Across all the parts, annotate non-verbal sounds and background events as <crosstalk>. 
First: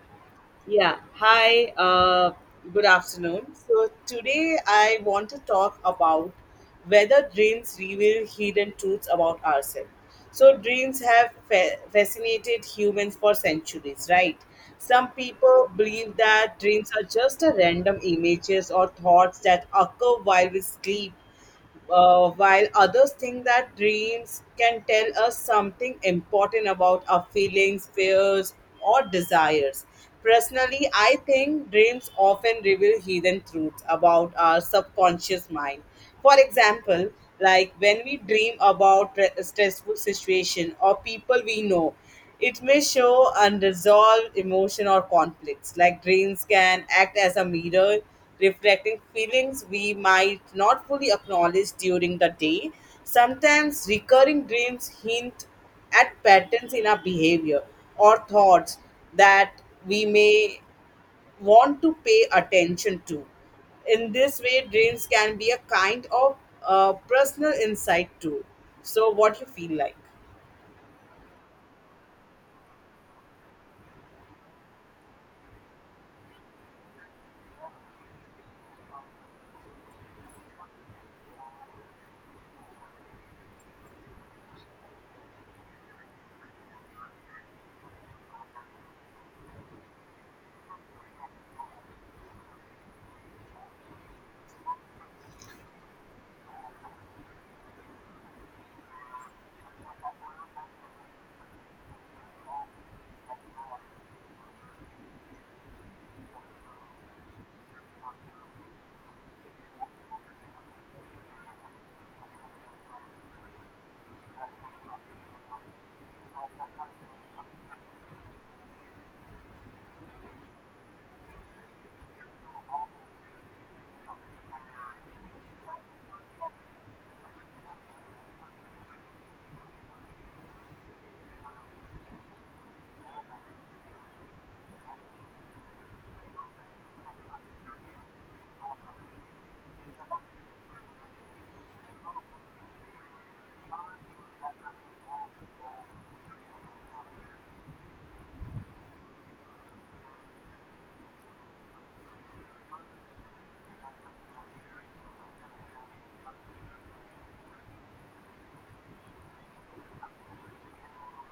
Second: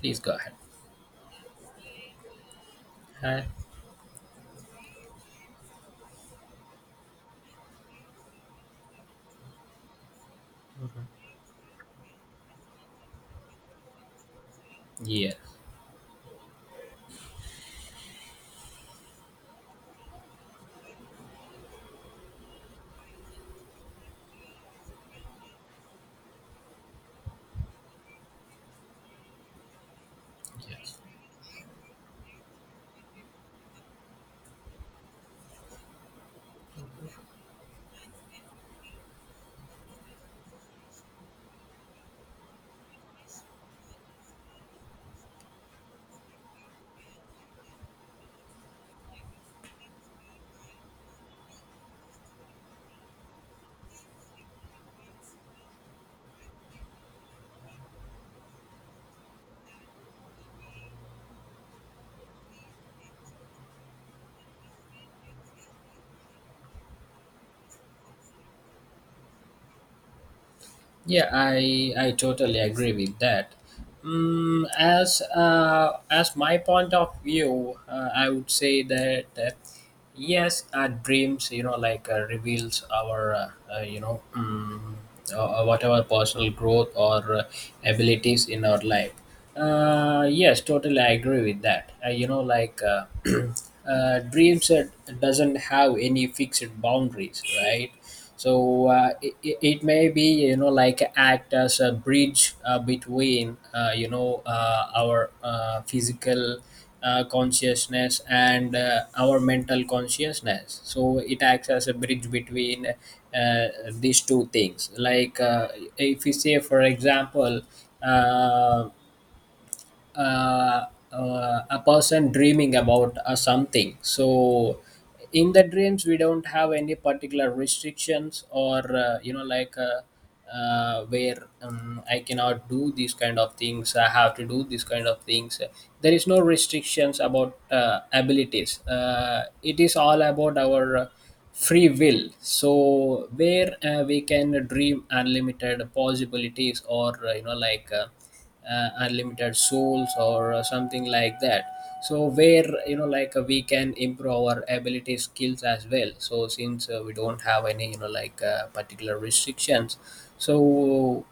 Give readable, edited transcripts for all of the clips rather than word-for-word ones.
Please go ahead. Yeah. Hi. Good Uh, afternoon. So today I want to talk about whether dreams reveal hidden truths about ourselves. So dreams have fascinated humans for centuries, right? Some yeah. people believe that dreams are just a random images or thoughts that occur while we sleep, while others think that dreams can tell us something important about our feelings, fears, or desires. Personally, Yes. I think dreams often reveal hidden truths about our subconscious mind. For example, like when we dream about stressful situation or people we know, it may show unresolved emotion or conflicts. Like dreams can act as a mirror, reflecting feelings we might not fully acknowledge during the day. Sometimes recurring dreams hint at patterns in our behavior or thoughts that we may want to pay attention to. In this way, dreams can be a kind of personal insight too. So, what you feel like? Yeah, I totally agree with that. As my point of view, I would say that yes, our dreams, reveals our whatever personal growth or abilities in our life. Yes, totally, I agree with that. <clears throat> Dreams doesn't have any fixed boundaries, right? So it may be, act as a bridge between our physical consciousness and our mental consciousness, so it acts as a bridge between these two things. If you say, for example, uh, uh, a person dreaming about something, so in the dreams we don't have any particular restrictions or, you know like where I cannot do these kind of things, I have to do these kind of things. There is no restrictions about abilities. It is all about our free will, so where we can dream unlimited possibilities or, unlimited souls or something like that. So, where you know like we can improve our ability skills as well, so since we don't have any, particular restrictions. So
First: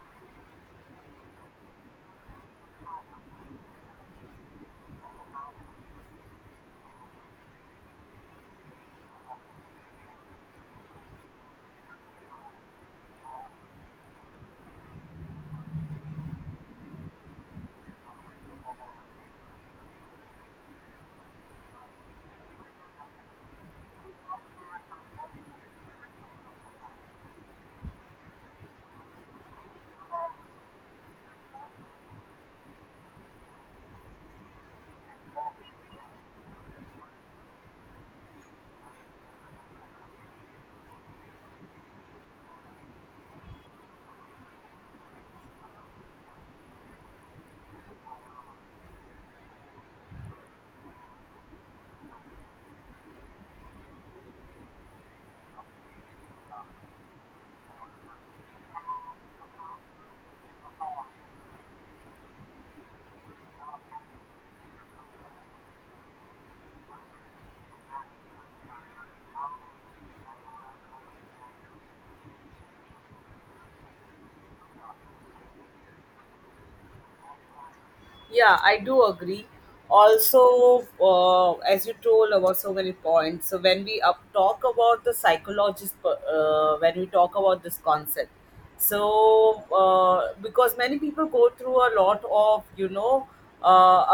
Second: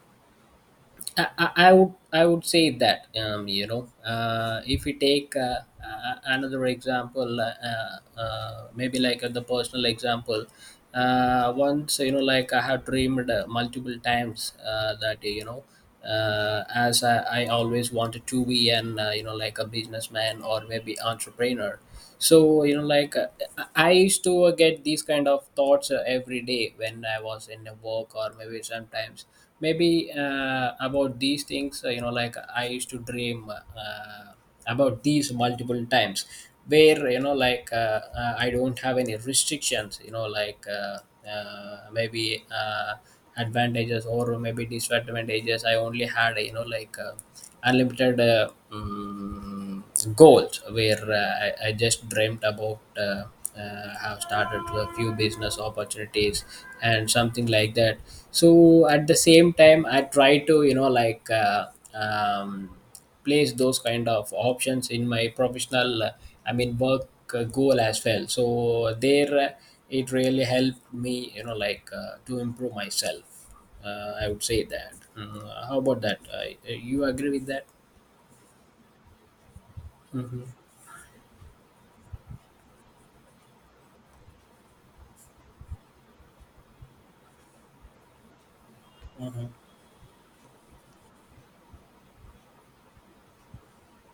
I would say that, if we take another example, maybe like the personal example. Once, I have dreamed multiple times that, you know, as I always wanted to be an, a businessman or maybe entrepreneur. So, I used to get these kind of thoughts every day when I was in a work, or maybe sometimes, maybe about these things, I used to dream, uh, about these multiple times, where, I don't have any restrictions, you know like maybe advantages or maybe disadvantages. I only had, unlimited goals, where I just dreamt about have started a few business opportunities and something like that. So at the same time, I try to, um, place those kind of options in my professional, I mean, work goal as well. So there, it really helped me, to improve myself, I would say that. How about that? You agree with that? Yeah, I do agree. Mm-hmm. Also, as you told about so many points, so when we up talk about the psychologist, when we talk about this concept, Mm-hmm. so because many people go through a lot of you know uh,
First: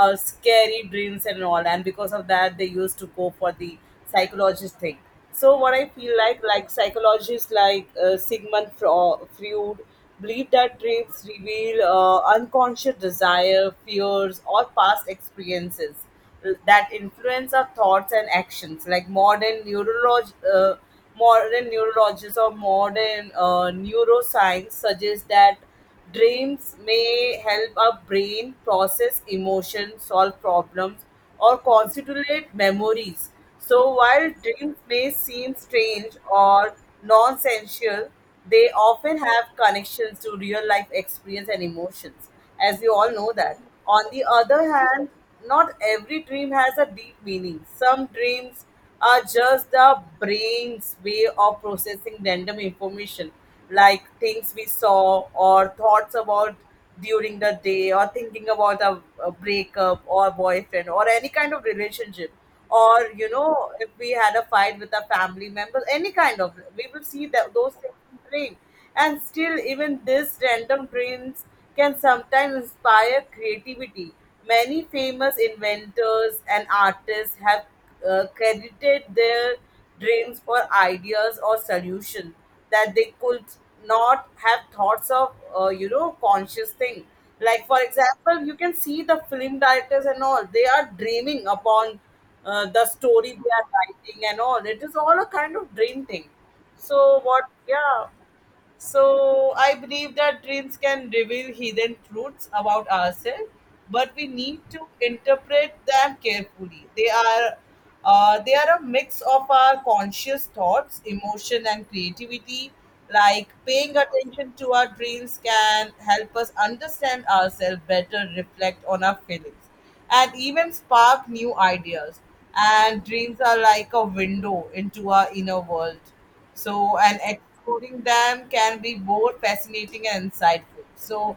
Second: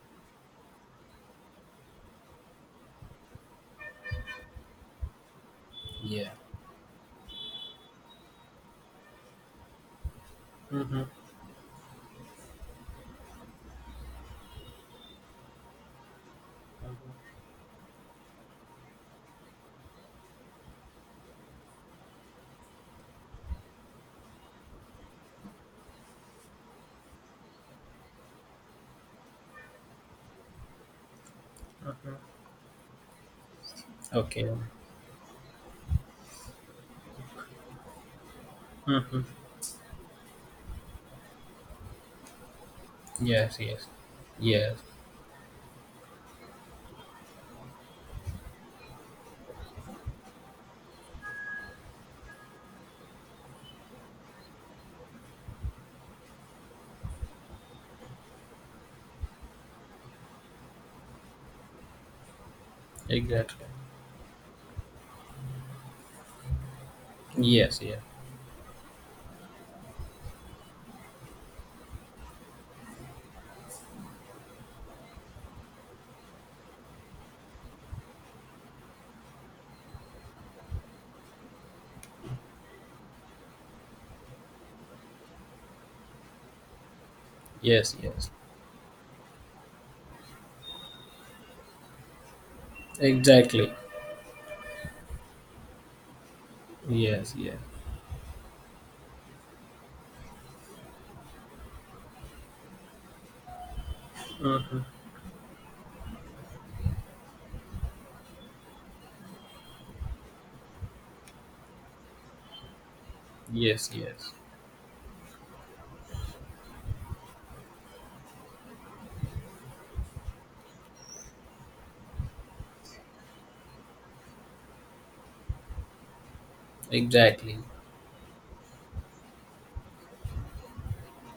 uh, scary dreams and all, and because of that they used to go for the psychologist thing. So what I feel Yeah. Like psychologists like Sigmund Freud believe that Mm-hmm. dreams reveal unconscious desire, fears, or past experiences that influence our thoughts and actions. Like modern modern neurologists or modern neuroscience suggests that dreams may help our brain process emotions, solve problems, or consolidate memories. So, while Okay. Yeah. dreams may seem strange or nonsensical, they often Mm-hmm. have connections to real life experience and emotions, as we all know Yes. that. Yes. On the other Yes. hand, not every dream has a deep meaning. Some dreams are just the brain's way of processing random information, like things we saw or thoughts about during the day, or thinking about a breakup or boyfriend or any kind of relationship, or you Exactly. know if we had a fight with a family member, any kind of we will see that those Yes, things yes, in dream. And still, even this random dreams can sometimes inspire creativity. Many famous inventors and artists have credited their drains for ideas or solution that they could not have thoughts of, you know, conscious thing. Like for yes, yes. example, you can see the film directors and all, they are dreaming upon the story they are Exactly. writing, and all it is all a kind of dream thing. So Yes, what, yes, yeah, so I believe that dreams can reveal hidden truths about ourselves, but we need to interpret them carefully. They are a mix of our conscious thoughts, emotion, and creativity. Like yes, paying yes. attention to our dreams can help us understand ourselves better, reflect on our feelings, and even spark new ideas. And dreams are like a window into our inner world. So, and Exactly. exploring them can be both fascinating and insightful. So,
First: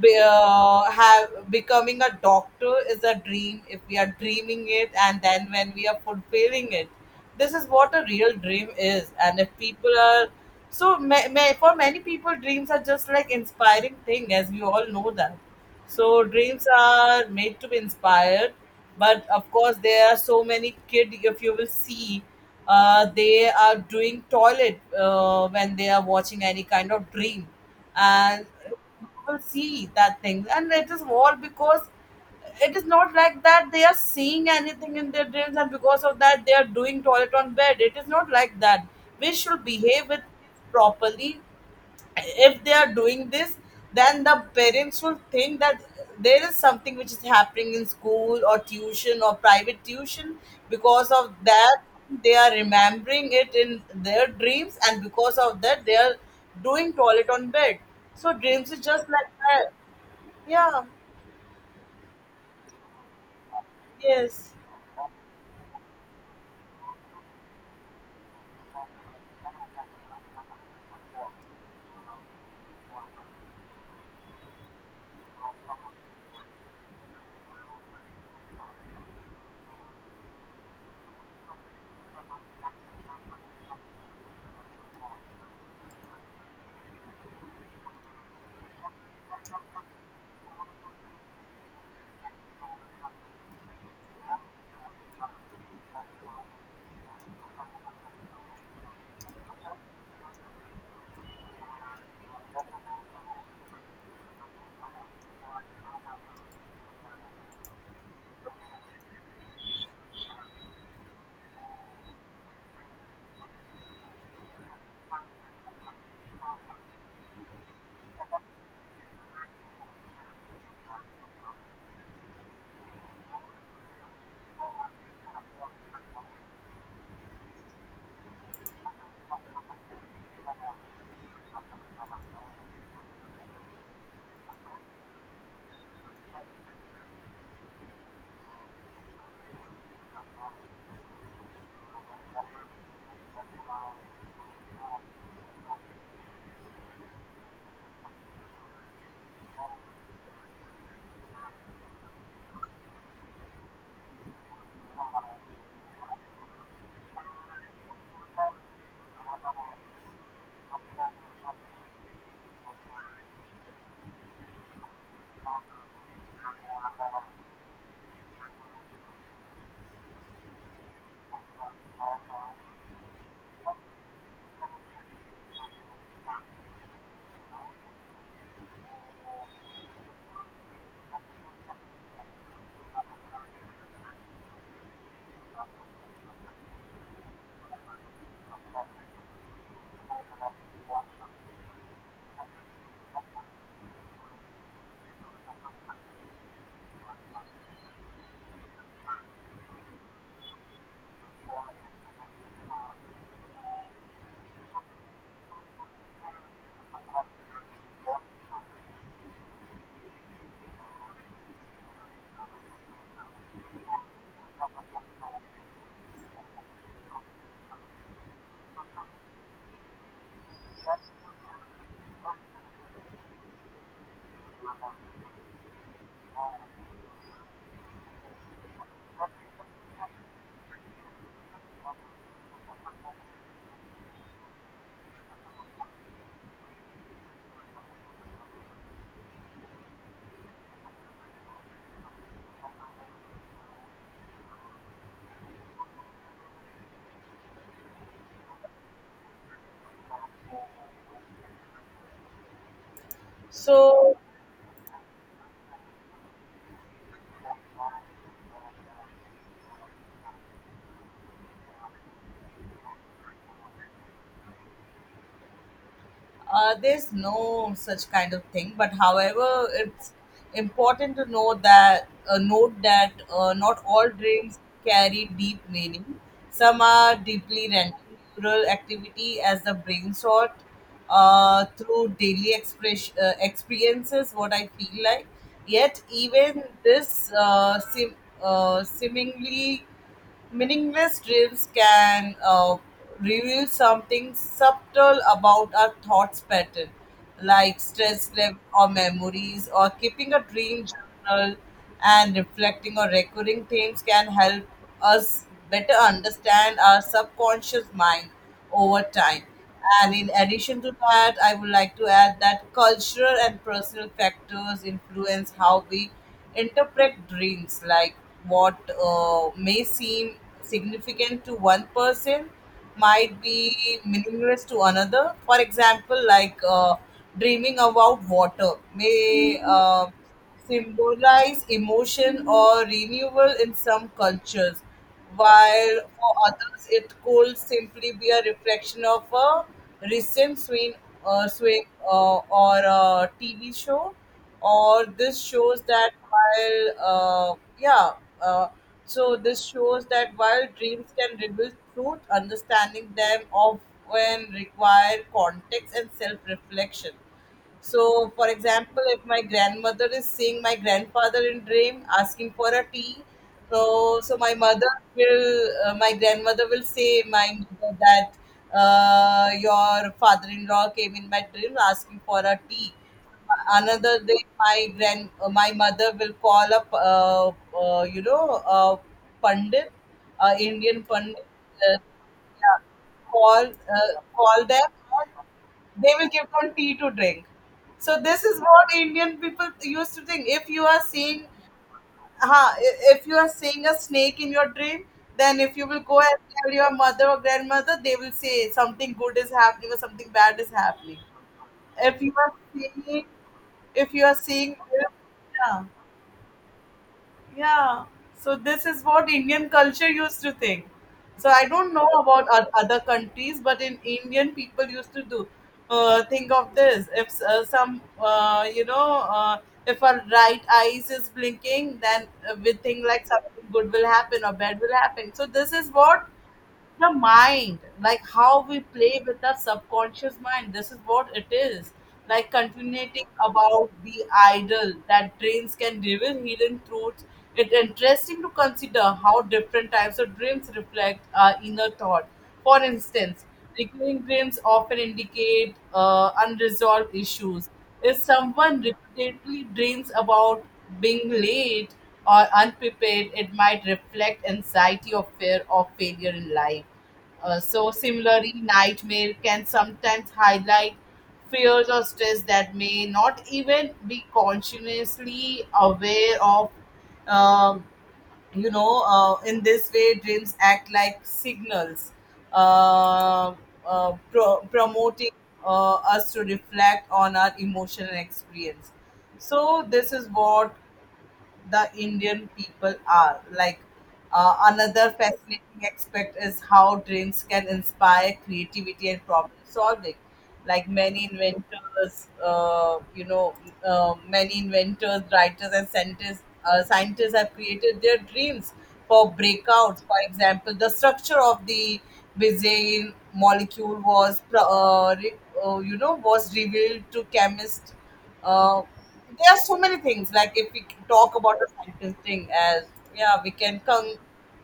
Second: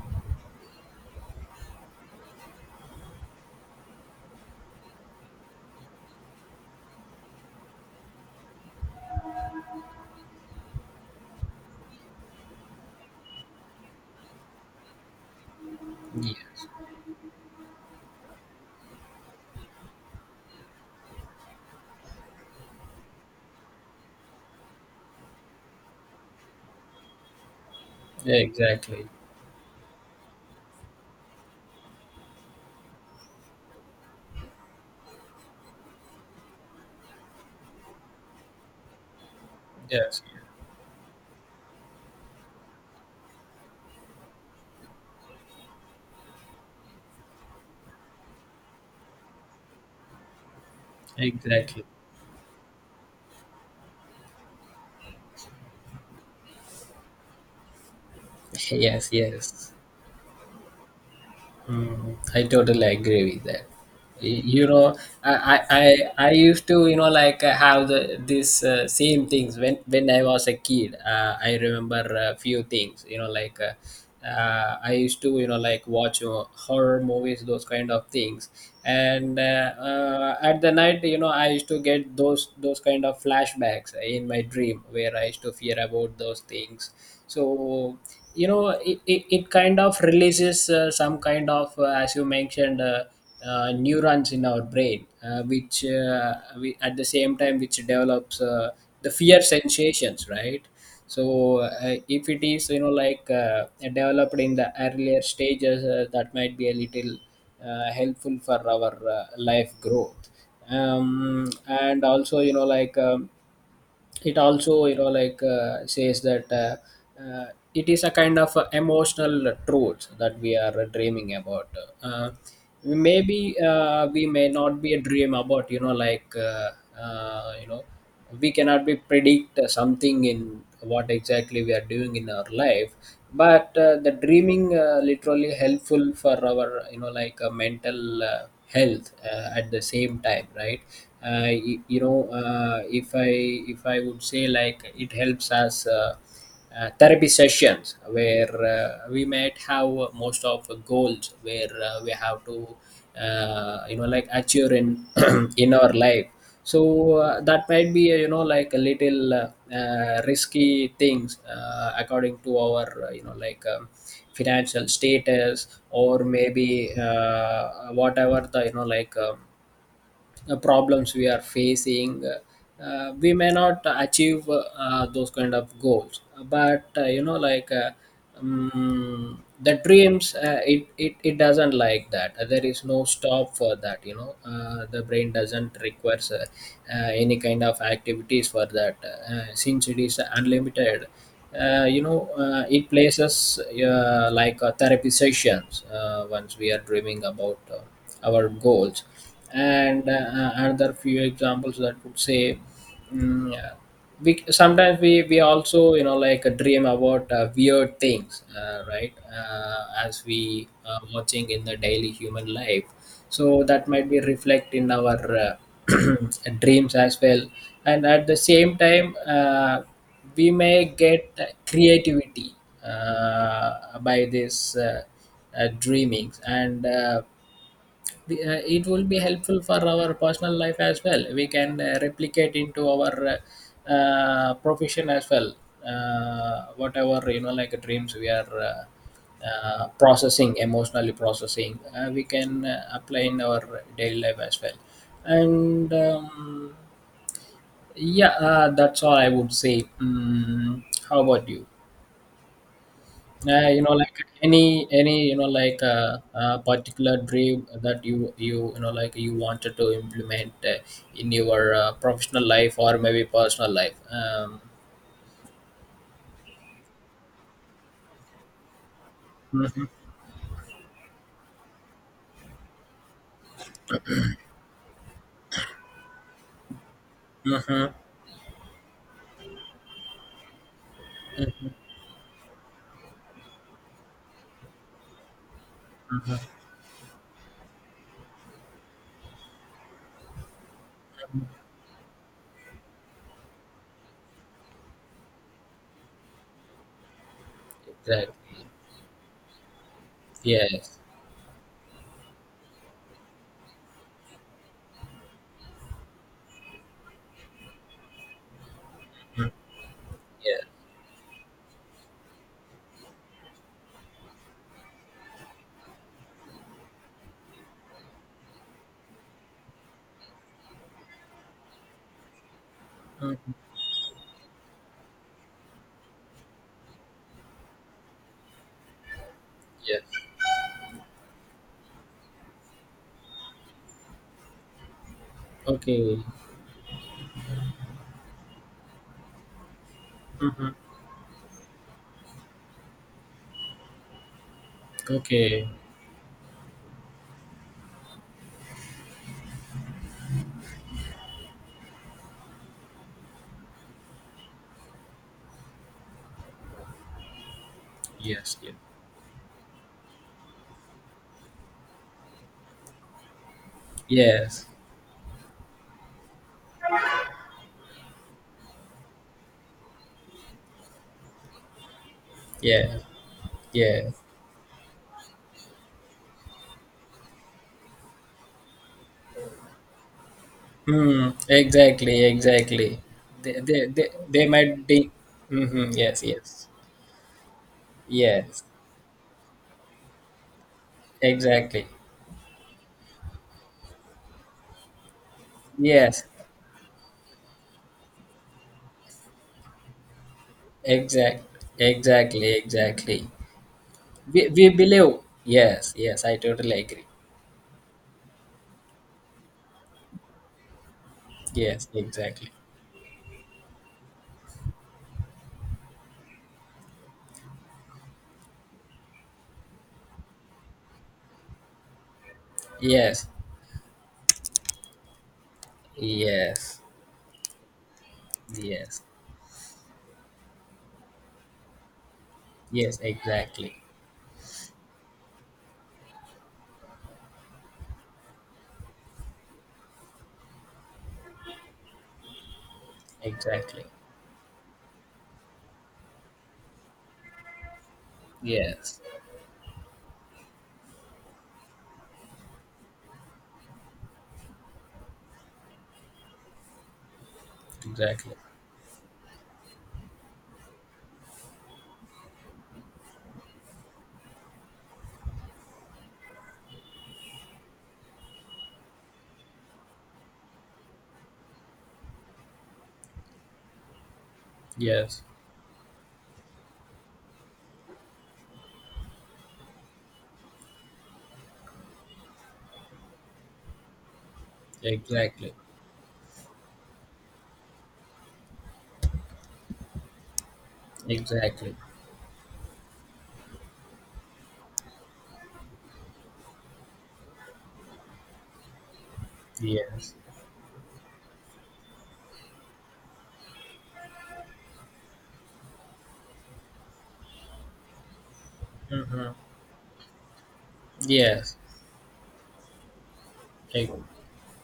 be, have becoming a doctor is a dream if we are dreaming it, and then when we are fulfilling it, this is what a real dream is. And if people are so, for many people, dreams are just like inspiring thing, as we all know that. So Yeah, dreams are made to be inspired, but of course there are so many kid. If you will see, they are doing toilet when they are watching any kind of dream, and you exactly. will see that thing, and it is all because it is not like that they are seeing anything in their dreams, and because of that they are doing toilet on bed. It is not like that. We should behave with Yes, kids properly. If they are doing this, then the parents will think that there is something which is happening in school or tuition or private tuition, because yeah, of that exactly. they are remembering it in their dreams, and because of that they are doing toilet on bed. So <laughs> dreams is just Yes, like that. yes. Yeah, Mm, I totally agree with that. Yes, You know, I, I, I I used to, you know, have the this same things when I was a kid. I remember a few things, you know, I used to, you know, like watch, horror movies, those kind of things. And at the night, you know, I used to get those kind of flashbacks in my dream where I used to fear about those things. So you know, it kind of releases some kind of, as you mentioned, neurons in our brain, which, we, at the same time, which develops the fear sensations, right? So if it is, developed in the earlier stages, that might be a little helpful for our life growth. And also, it also, says that, uh, it is a kind of emotional truth that we are dreaming about. Uh, maybe We may not be a dream about, uh, you know we cannot be predict something in what exactly we are doing in our life. But the dreaming, literally helpful for our, mental health at the same time, right? If I, would say, like, it helps us, therapy sessions where we might have most of goals where we have to achieve in <clears throat> in our life. So that might be a little risky things, according to our, financial status, or maybe whatever the, problems we are facing, we may not achieve those kind of goals. But, the dreams, it doesn't like that. There is no stop for that, you know. The brain doesn't requires any kind of activities for that, since it is unlimited. It places therapy sessions once we are dreaming about our goals. And another few examples that would say. Mm, uh, we sometimes we we also, dream about weird things, right, as we are watching in the daily human life. So that might be reflect in our <clears throat> dreams as well. And at the same time, we may get creativity by this dreamings. And it will be helpful for our personal life as well. We can replicate into our profession as well. Whatever, dreams we are, processing, emotionally processing, we can apply in our daily life as well. And Yeah, that's all I would say. How about you? Yeah, you know, so like, any particular dream that you know like you wanted to implement in your professional life or maybe personal life? There's no such kind of thing, but however, Mhm. it's important to know that note that not all dreams carry deep meaning. Some are deeply Mhm. natural activity as the brain sort through daily experiences. What I feel like, yet Mhm. even this seemingly meaningless dreams can reveal something subtle about our thoughts pattern, like stress level Exactly. or memories, or keeping a dream Yes. journal and reflecting on recurring themes can help us better understand our subconscious mind over time. And in Yeah. addition to that, I would like to add that cultural and personal factors influence how we interpret dreams, like what may seem significant to one person might Mhm. be meaningless to another. For example, like dreaming about water may Yes. Symbolize emotion or renewal in some cultures, while Okay. for others it could simply be a reflection of a recent Hmm. swing, or a TV show. Or this Okay. shows that while, uh, yeah, uh, so this shows that while dreams can reveal truth, understanding them often require context and self reflection. So, for Yes. Yeah. example, if my grandmother is seeing my grandfather in dream asking for a tea, so so my Yes. mother will, my grandmother will say my mother that your father-in-law came in my dream asking for a tea. Yes. Yes. Another day, my my mother will call up, uh, you know, uh, pandit, Indian Hmm. pandit. Uh, Exactly. Exactly. They Call they they, they call might them, be. Hmm. they Yes. will give Yes. one tea to drink. So this is Yes. what Indian people used to think. If you are seeing, Exactly. If you are seeing a snake in your dream, then if you will go Yes. and tell your mother or grandmother, they will say something good is happening or something bad is happening. Exact. If you Exactly. are Exactly. seeing if you are We seeing believe. yeah Yes. Yes. I totally agree. Yeah. So this is what Indian culture used to think. So I Yes. don't know about Exactly. Other countries, but in Indian people used to do think of this. If some, if our right eyes is blinking, then we think like Yes. something good will happen or bad will happen. So this is what Yes. the mind, like how we Yes. play with the subconscious mind, this is what it is. Like Yes. continuing Exactly. about the idol that dreams can reveal hidden truths, it's interesting to consider how different types of dreams reflect our inner thought. For instance, Exactly. recurring dreams often indicate unresolved issues. If someone Yes. repeatedly dreams about being late or unprepared, it might reflect anxiety or fear of failure in life. So, Exactly. similarly, nightmare can sometimes highlight fears or stress that may not even be consciously aware of. Um, you know, in this way, dreams act like signals, uh, Yes. promoting us to reflect on our emotional experience. So, this is what the Indian people are. Like another Exactly. fascinating aspect is how drinks can inspire creativity and problem solving. Like many Exactly. inventors, many inventors, writers, and scientists, scientists have created their dreams for breakouts. Yes. For example, the structure of the Bezier molecule was, was revealed to chemists. uh, Mm-hmm. there are so many things. Like if we can talk Yes. about the scientist thing, as, yeah, we can E- come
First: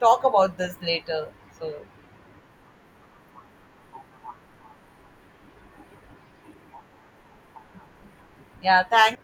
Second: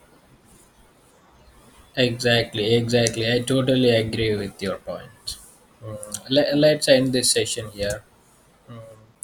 talk about this later. So Exactly. Exactly. I totally agree with your point. Mm. Let's end this session here. Mm. yeah, thanks.